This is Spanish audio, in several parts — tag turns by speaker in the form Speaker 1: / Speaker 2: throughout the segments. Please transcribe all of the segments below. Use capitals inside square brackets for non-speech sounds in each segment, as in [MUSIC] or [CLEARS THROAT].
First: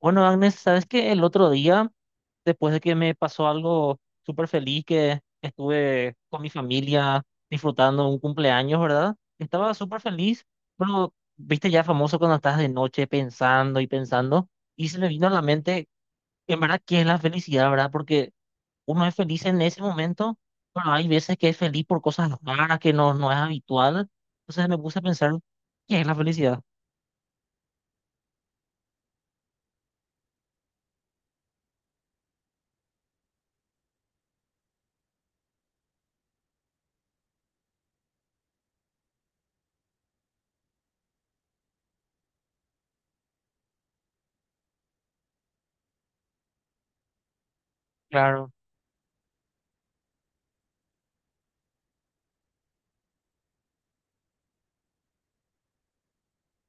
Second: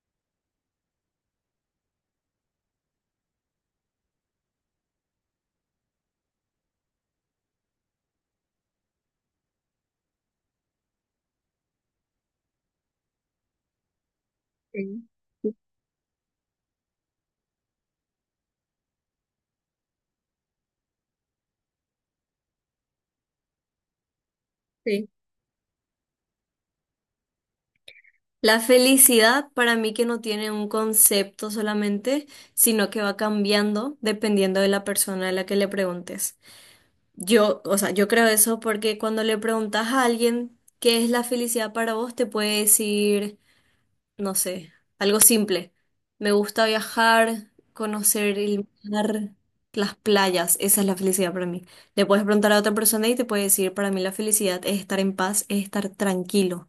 Speaker 1: Bueno, Agnes, sabes que el otro día, después de que me pasó algo súper feliz, que estuve con mi familia disfrutando un cumpleaños, ¿verdad? Estaba súper feliz, pero viste ya famoso cuando estás de noche pensando y pensando, y se
Speaker 2: Sí,
Speaker 1: me vino a la
Speaker 2: sí,
Speaker 1: mente, en verdad, ¿qué es la felicidad, verdad? Porque uno es feliz en ese momento, pero hay veces que es feliz por cosas raras que no es habitual. Entonces me puse a
Speaker 2: sí.
Speaker 1: pensar, ¿qué es la felicidad?
Speaker 2: La felicidad para mí que no tiene un concepto solamente, sino que va cambiando dependiendo de la persona a la que le preguntes. Yo, o sea, yo creo eso porque cuando le preguntas a alguien qué es la felicidad para vos, te puede decir no sé, algo simple. Me gusta viajar, conocer
Speaker 1: Claro.
Speaker 2: el mar, las playas, esa es la felicidad para mí. Le puedes preguntar a otra persona y te puede decir, para mí la felicidad es estar en paz, es estar tranquilo.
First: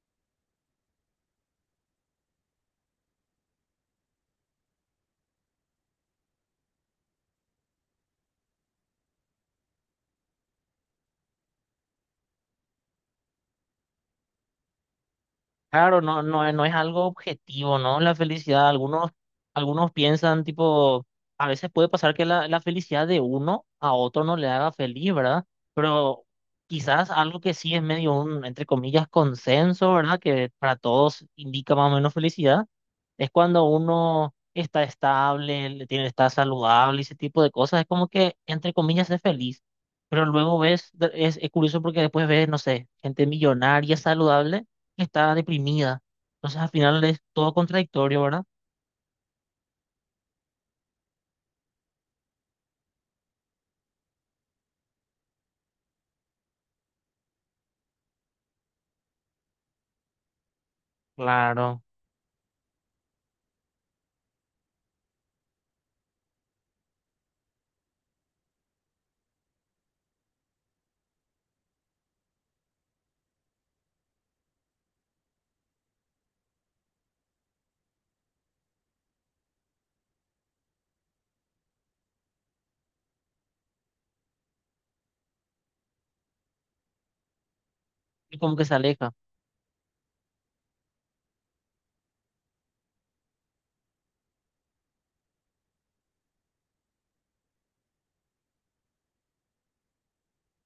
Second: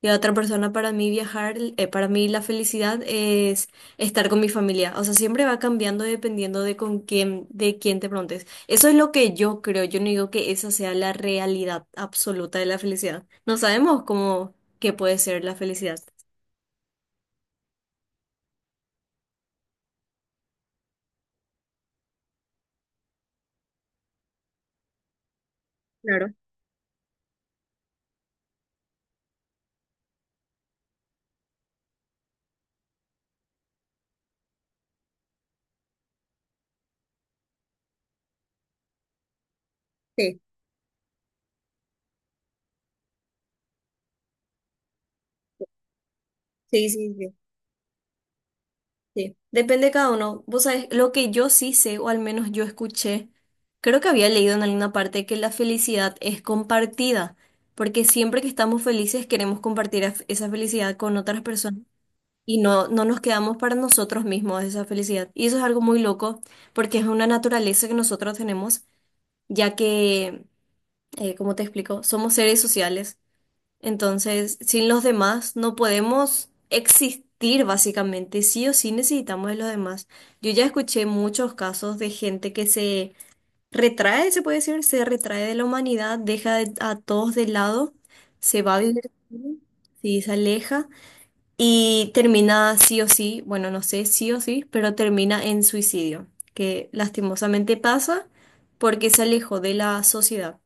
Speaker 2: Y a otra persona, para mí viajar, para mí la felicidad es estar con mi familia. O sea, siempre va cambiando dependiendo de con quién, de quién te preguntes. Eso es lo que yo creo. Yo no digo que esa sea la realidad absoluta de la felicidad. No sabemos cómo, qué puede ser la felicidad.
Speaker 1: Claro, no, no, no es algo objetivo, ¿no? La felicidad, algunos, algunos piensan, tipo, a veces puede pasar que la felicidad de uno a otro no le haga feliz, ¿verdad? Pero
Speaker 2: Claro.
Speaker 1: quizás algo que sí es medio un, entre comillas, consenso, ¿verdad? Que para todos indica más o menos felicidad, es cuando uno está estable, le tiene, está saludable, ese tipo de cosas, es como que, entre comillas, es feliz. Pero
Speaker 2: Sí.
Speaker 1: luego ves, es curioso porque después ves, no sé, gente millonaria, saludable está deprimida. Entonces al
Speaker 2: Sí,
Speaker 1: final
Speaker 2: sí,
Speaker 1: es
Speaker 2: sí,
Speaker 1: todo contradictorio, ¿verdad?
Speaker 2: sí. Depende de cada uno. Vos sabés, lo que yo sí sé, o al menos yo escuché, creo que había leído en alguna parte que la felicidad es compartida, porque siempre que estamos felices queremos compartir esa felicidad con otras personas
Speaker 1: Claro.
Speaker 2: y no nos quedamos para nosotros mismos esa felicidad. Y eso es algo muy loco, porque es una naturaleza que nosotros tenemos, ya que, como te explico, somos seres sociales. Entonces, sin los demás no podemos existir básicamente, sí o sí necesitamos de los demás. Yo ya escuché muchos casos de gente que se retrae, se puede decir, se retrae de la humanidad, a todos de lado,
Speaker 1: Y como
Speaker 2: se
Speaker 1: que se
Speaker 2: va a vivir,
Speaker 1: aleja.
Speaker 2: sí, se aleja y termina sí o sí, bueno, no sé, sí o sí, pero termina en suicidio, que lastimosamente pasa porque se alejó de la sociedad.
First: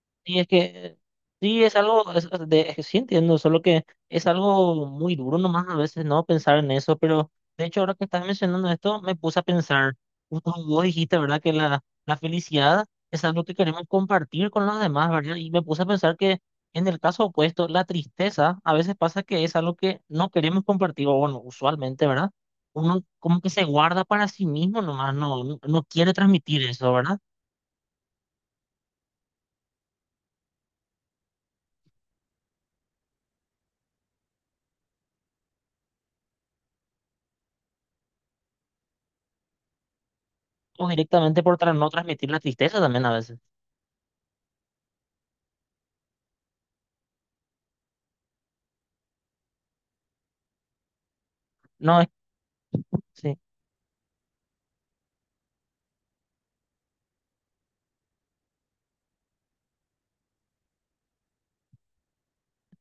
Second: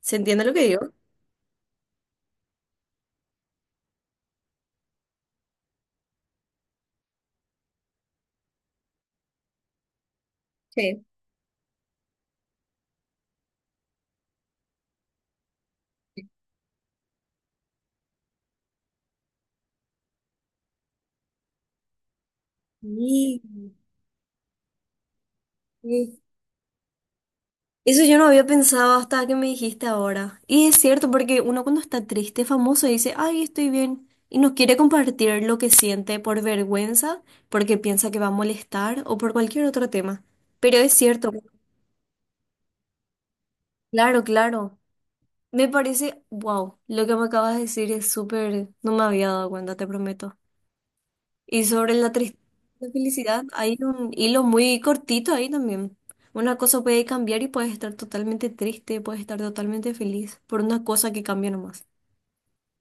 Speaker 2: ¿Se
Speaker 1: Sí,
Speaker 2: entiende
Speaker 1: es
Speaker 2: lo que digo?
Speaker 1: que sí es algo, es, es que sí entiendo, solo que es algo muy duro nomás a veces no pensar en eso, pero de hecho ahora que estás mencionando esto me puse a pensar, justo vos
Speaker 2: Sí.
Speaker 1: dijiste, ¿verdad? Que la felicidad es algo que queremos compartir con los demás, ¿verdad? Y me puse a pensar que en el caso opuesto, la tristeza a veces pasa que es algo que no queremos compartir, o bueno, usualmente, ¿verdad? Uno como
Speaker 2: Sí,
Speaker 1: que se guarda para sí mismo nomás, no quiere
Speaker 2: sí.
Speaker 1: transmitir eso, ¿verdad?
Speaker 2: Eso yo no había pensado hasta que me dijiste ahora. Y es cierto, porque uno cuando está triste, famoso, dice, ay, estoy bien, y no quiere compartir lo que siente por vergüenza, porque piensa que va a molestar o por cualquier otro tema. Pero
Speaker 1: O
Speaker 2: es cierto,
Speaker 1: directamente por no transmitir la tristeza también a veces.
Speaker 2: claro, claro. Me parece, wow, lo que me acabas de decir es súper, no me había dado cuenta, te prometo. Y sobre
Speaker 1: No, es-
Speaker 2: la tristeza y la
Speaker 1: sí.
Speaker 2: felicidad, hay un hilo muy cortito ahí también. Una cosa puede cambiar y puedes estar totalmente triste, puedes estar totalmente feliz por una cosa que cambia nomás.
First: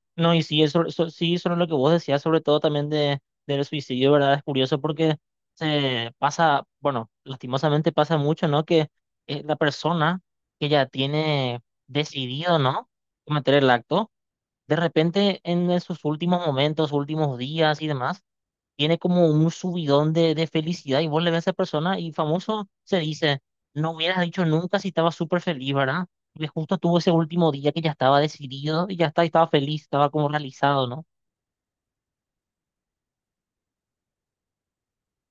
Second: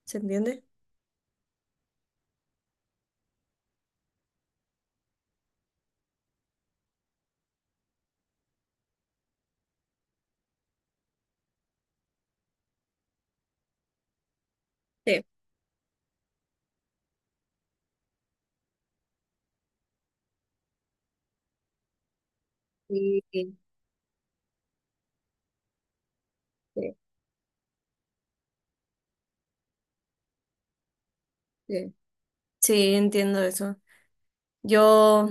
Speaker 2: ¿Se
Speaker 1: No, y sí,
Speaker 2: entiende?
Speaker 1: eso, sí, sobre lo que vos decías, sobre todo también de, del suicidio, ¿verdad? Es curioso porque se pasa, bueno, lastimosamente pasa mucho, ¿no? Que la persona que ya tiene decidido, ¿no? Cometer el acto, de
Speaker 2: Sí,
Speaker 1: repente sus últimos momentos, últimos días y demás, tiene como un subidón de felicidad y vos le ves a esa persona y famoso se
Speaker 2: sí,
Speaker 1: dice, no hubieras dicho nunca si estaba súper feliz, ¿verdad? Porque justo
Speaker 2: sí,
Speaker 1: tuvo ese último día que ya estaba decidido y ya está, estaba feliz, estaba como realizado, ¿no?
Speaker 2: sí. Sí, entiendo eso. Yo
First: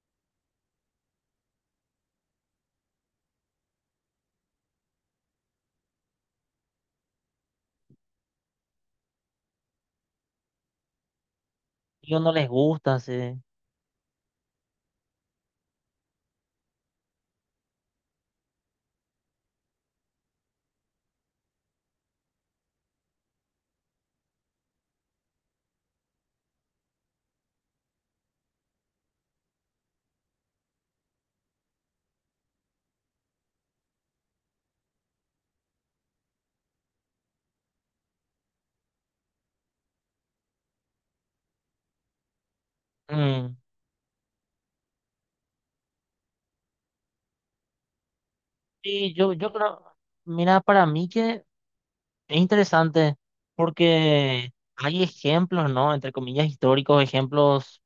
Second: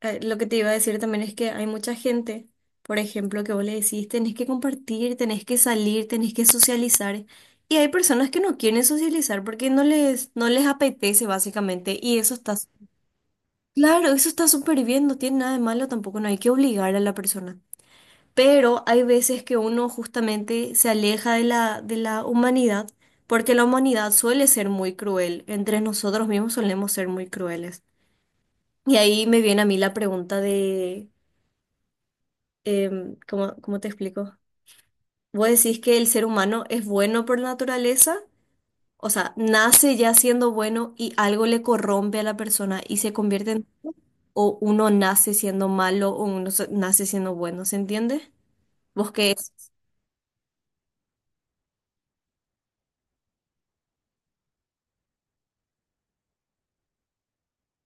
Speaker 2: lo que te iba a decir también es que hay mucha gente, por ejemplo, que vos le decís, tenés que compartir, tenés que salir, tenés que socializar. Y hay personas que no quieren socializar porque no les apetece básicamente y
Speaker 1: Ellos no
Speaker 2: eso
Speaker 1: les
Speaker 2: está
Speaker 1: gusta, sí.
Speaker 2: claro, eso está súper bien, no tiene nada de malo tampoco, no hay que obligar a la persona. Pero hay veces que uno justamente se aleja de de la humanidad, porque la humanidad suele ser muy cruel, entre nosotros mismos solemos ser muy crueles. Y ahí me viene a mí la pregunta de, ¿cómo, cómo te explico? ¿Vos decís que el ser humano es bueno por naturaleza? O sea, nace ya siendo bueno y algo le corrompe a la persona y se convierte
Speaker 1: Mm.
Speaker 2: en o uno nace siendo malo o nace siendo bueno, ¿se entiende? ¿Vos
Speaker 1: Sí,
Speaker 2: qué
Speaker 1: yo
Speaker 2: es?
Speaker 1: creo, mira, para mí que es interesante porque hay ejemplos, ¿no? Entre comillas, históricos, ejemplos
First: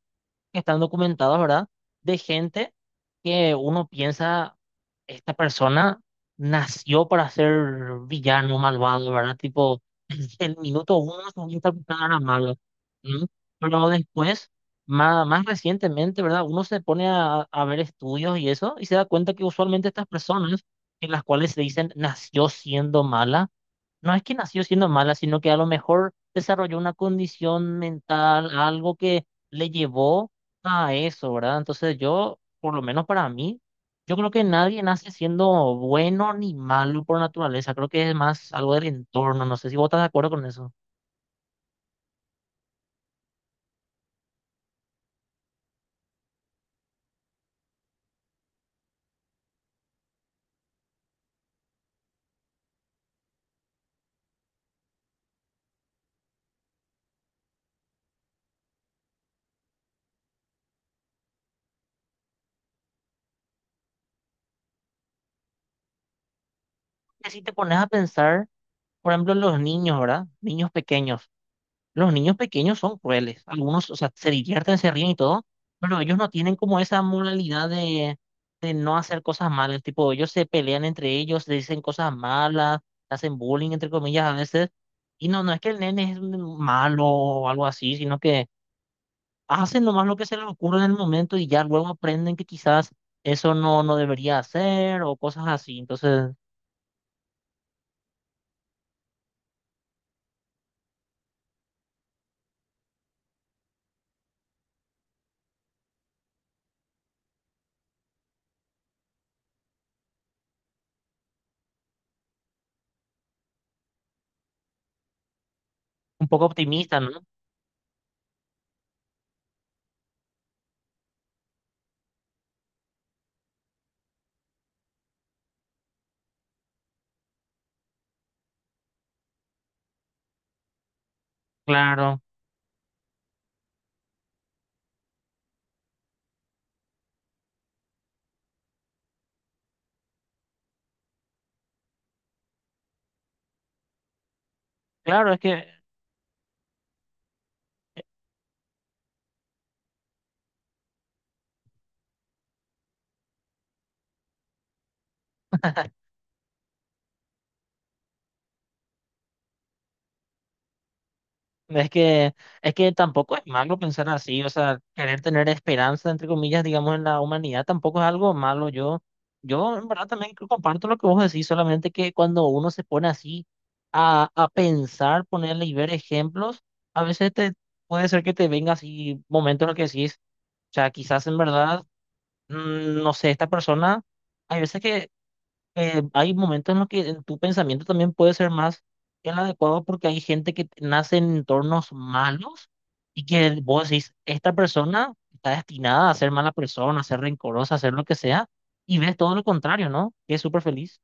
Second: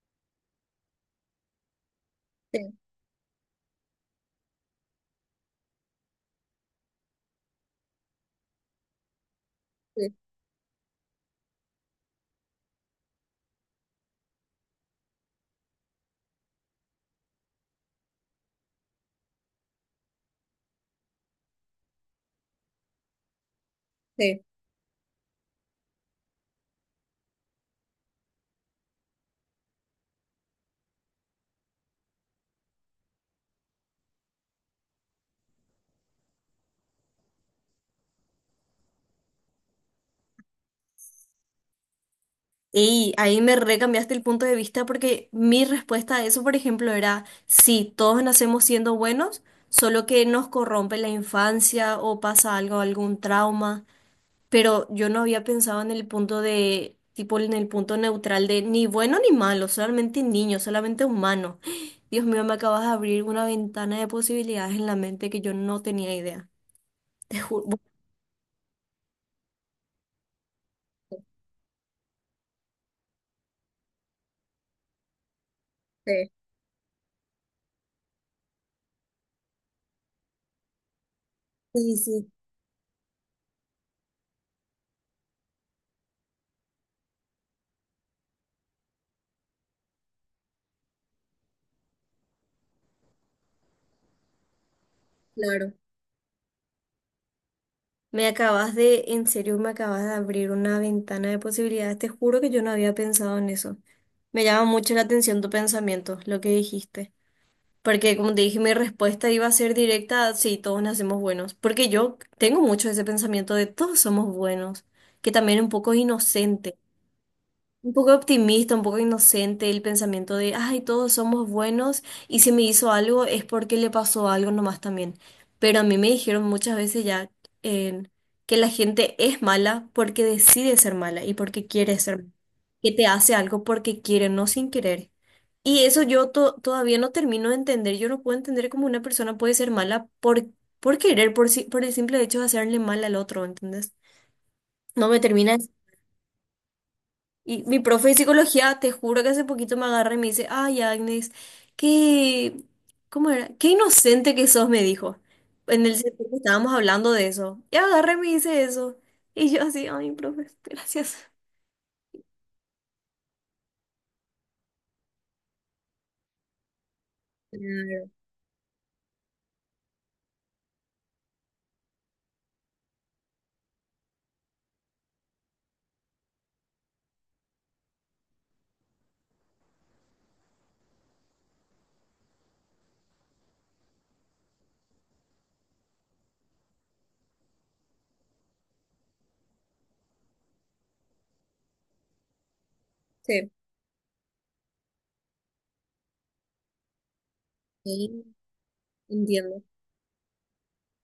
Speaker 1: que están documentados, ¿verdad? De gente que uno piensa, esta persona nació para ser villano, malvado, ¿verdad? Tipo,
Speaker 2: Sí,
Speaker 1: [CLEARS THROAT] el minuto uno se sabía a era malo, ¿no? Pero después, más recientemente, ¿verdad? Uno se pone a ver estudios y eso, y se da cuenta que usualmente estas personas, en las cuales se dicen nació siendo mala, no es que
Speaker 2: sí.
Speaker 1: nació siendo mala, sino que a lo mejor desarrolló una condición mental, algo que le llevó a eso, ¿verdad? Entonces yo, por lo menos para mí, yo creo que nadie nace siendo bueno ni malo por naturaleza. Creo que es más algo del entorno. No sé si vos estás de acuerdo con eso.
Speaker 2: Y ahí me recambiaste el punto de vista porque mi respuesta a eso, por ejemplo, era, sí, todos nacemos siendo buenos, solo que nos corrompe la infancia o pasa algo, algún trauma, pero yo no había pensado en el punto de, tipo, en el punto neutral de ni bueno ni malo, solamente niño, solamente humano. [GASPS] Dios mío, me acabas de abrir una ventana de posibilidades en la mente que yo no tenía idea.
Speaker 1: Que
Speaker 2: Te
Speaker 1: si te
Speaker 2: ju-
Speaker 1: pones
Speaker 2: bu-
Speaker 1: a pensar, por ejemplo, en los niños, ¿verdad? Niños pequeños. Los niños pequeños son crueles. Algunos, o sea, se divierten, se ríen y todo, pero ellos no
Speaker 2: Sí,
Speaker 1: tienen como esa moralidad de no hacer cosas malas. Tipo, ellos se pelean entre ellos, se dicen
Speaker 2: sí,
Speaker 1: cosas
Speaker 2: sí,
Speaker 1: malas, hacen bullying, entre comillas, a veces. Y no es que el nene es un malo o algo así, sino que hacen nomás lo que se les ocurre en el momento y ya luego aprenden que quizás eso no debería hacer o cosas
Speaker 2: claro.
Speaker 1: así. Entonces,
Speaker 2: Me acabas de, en serio, me acabas de abrir una ventana de posibilidades. Te juro que yo no había pensado en eso. Me llama mucho la atención tu pensamiento, lo que dijiste. Porque como te dije, mi respuesta iba a ser directa, sí, todos nacemos buenos. Porque yo tengo mucho ese pensamiento de todos somos buenos, que también es un poco
Speaker 1: un poco
Speaker 2: inocente.
Speaker 1: optimista, ¿no?
Speaker 2: Un poco optimista, un poco inocente el pensamiento de, ay, todos somos buenos y si me hizo algo es porque le pasó algo nomás también. Pero a mí me dijeron muchas veces ya eh, que la gente es mala porque decide ser mala y porque quiere ser
Speaker 1: Claro,
Speaker 2: mala, que te hace algo porque quiere, no sin querer. Y eso yo todavía no termino de entender, yo no puedo entender cómo una persona puede ser mala por querer, por, si- por el simple hecho de hacerle mal al otro, ¿entendés? No me
Speaker 1: claro,
Speaker 2: termina. Y mi profe de psicología, te juro que hace poquito me agarra y me dice, ay, Agnes, qué, ¿cómo era? Qué inocente que sos, me dijo. En el sentido que estábamos hablando de eso. Y agarra y me dice eso. Y yo así, ay, profe, gracias.
Speaker 1: es que, tampoco es malo pensar así, o sea, querer tener esperanza, entre comillas, digamos, en la humanidad tampoco es
Speaker 2: Claro,
Speaker 1: algo malo. Yo en verdad también comparto lo que vos decís, solamente que cuando uno se pone así a pensar, ponerle y ver ejemplos, a veces te puede ser que te venga así momentos en los que decís, o sea, quizás en verdad, no sé, esta persona, hay veces que hay momentos en los que en tu pensamiento también puede ser más que el adecuado porque hay gente que nace en entornos malos y
Speaker 2: sí,
Speaker 1: que vos decís, esta persona está destinada a ser mala persona, a ser rencorosa, a ser lo que
Speaker 2: sí,
Speaker 1: sea, y ves todo lo
Speaker 2: entiendo.
Speaker 1: contrario, ¿no? Que es súper feliz.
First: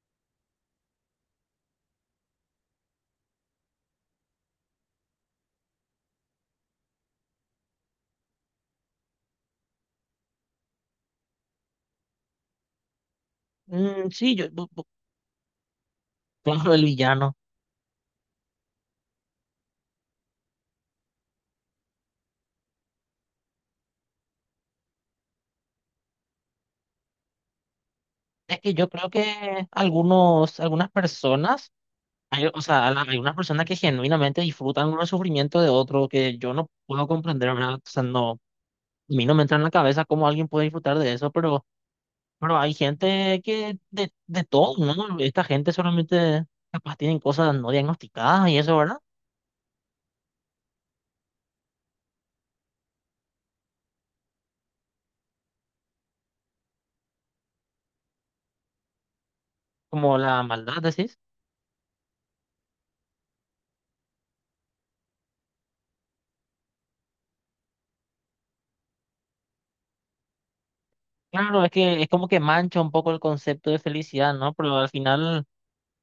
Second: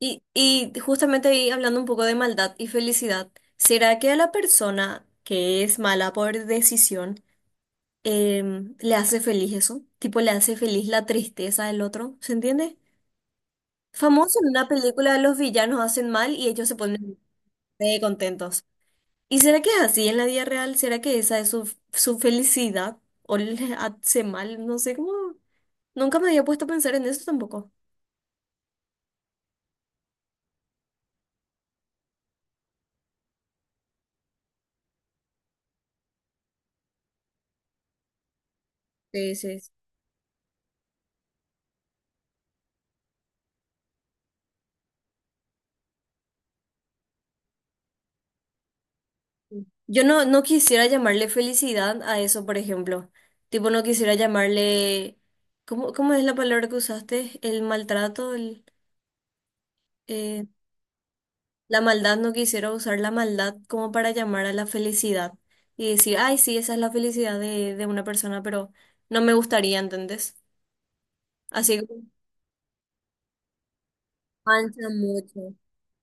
Speaker 2: Y justamente ahí hablando un poco de maldad y felicidad, ¿será que a la persona que es mala por decisión le hace feliz eso? Tipo, le hace feliz la tristeza del otro, ¿se entiende?
Speaker 1: Mm, sí,
Speaker 2: Famoso en una película, los villanos hacen mal y ellos
Speaker 1: claro,
Speaker 2: se
Speaker 1: el
Speaker 2: ponen
Speaker 1: villano.
Speaker 2: re contentos. ¿Y será que es así en la vida real? ¿Será que esa es su, su felicidad? ¿O le hace mal? No sé cómo. Nunca me había puesto a pensar en eso tampoco.
Speaker 1: Es que yo creo que algunos, algunas personas, hay, o sea, hay unas personas que genuinamente disfrutan el sufrimiento de otro que yo no puedo comprender, ¿verdad? O sea, no. A mí
Speaker 2: Sí,
Speaker 1: no me entra
Speaker 2: sí,
Speaker 1: en la
Speaker 2: sí.
Speaker 1: cabeza cómo alguien puede disfrutar de eso, pero hay gente que de todo, ¿no? Esta gente solamente capaz tienen cosas no diagnosticadas y eso, ¿verdad?
Speaker 2: Yo no quisiera llamarle felicidad a eso, por ejemplo. Tipo, no quisiera llamarle... ¿Cómo, cómo es la palabra que usaste? El maltrato, el...
Speaker 1: Como la
Speaker 2: eh,
Speaker 1: maldad, decís.
Speaker 2: la maldad no quisiera usar la maldad como para llamar a la felicidad y decir, ay, sí, esa es la felicidad de una persona, pero no me gustaría, ¿entendés?
Speaker 1: Claro, es
Speaker 2: Así
Speaker 1: que
Speaker 2: que
Speaker 1: es como que mancha un poco el concepto de felicidad, ¿no? Pero
Speaker 2: mancha mucho.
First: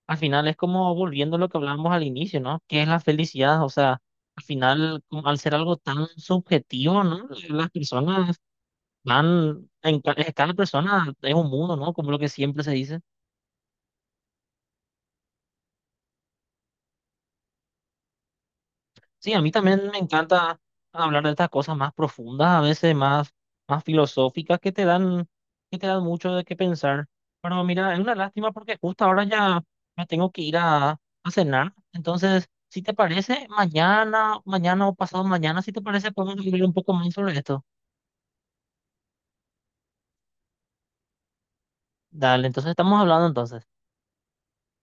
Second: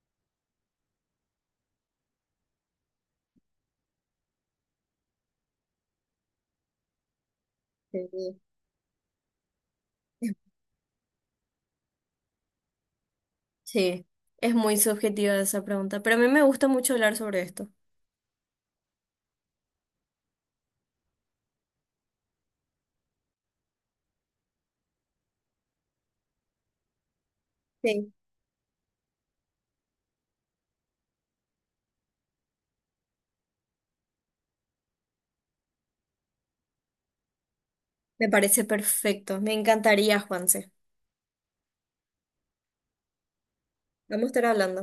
Speaker 1: al final es como volviendo a lo que hablábamos al inicio, ¿no? ¿Qué es la felicidad? O sea, al final, como al ser algo tan subjetivo, ¿no? Las personas
Speaker 2: Sí.
Speaker 1: van, cada
Speaker 2: [LAUGHS]
Speaker 1: persona es un mundo, ¿no? Como lo que siempre se dice.
Speaker 2: Sí, es muy subjetiva esa pregunta, pero a mí me gusta mucho hablar sobre esto.
Speaker 1: Sí, a mí también me encanta hablar de estas cosas más profundas, a veces más, más filosóficas, que te dan mucho de qué pensar. Pero mira, es
Speaker 2: Sí.
Speaker 1: una lástima porque justo ahora ya me tengo que ir a cenar. Entonces, si te parece, mañana o pasado mañana, si te parece, podemos hablar un poco más sobre esto.
Speaker 2: Me parece perfecto. Me encantaría, Juanse.
Speaker 1: Dale, entonces estamos hablando entonces.
Speaker 2: Vamos a estar hablando.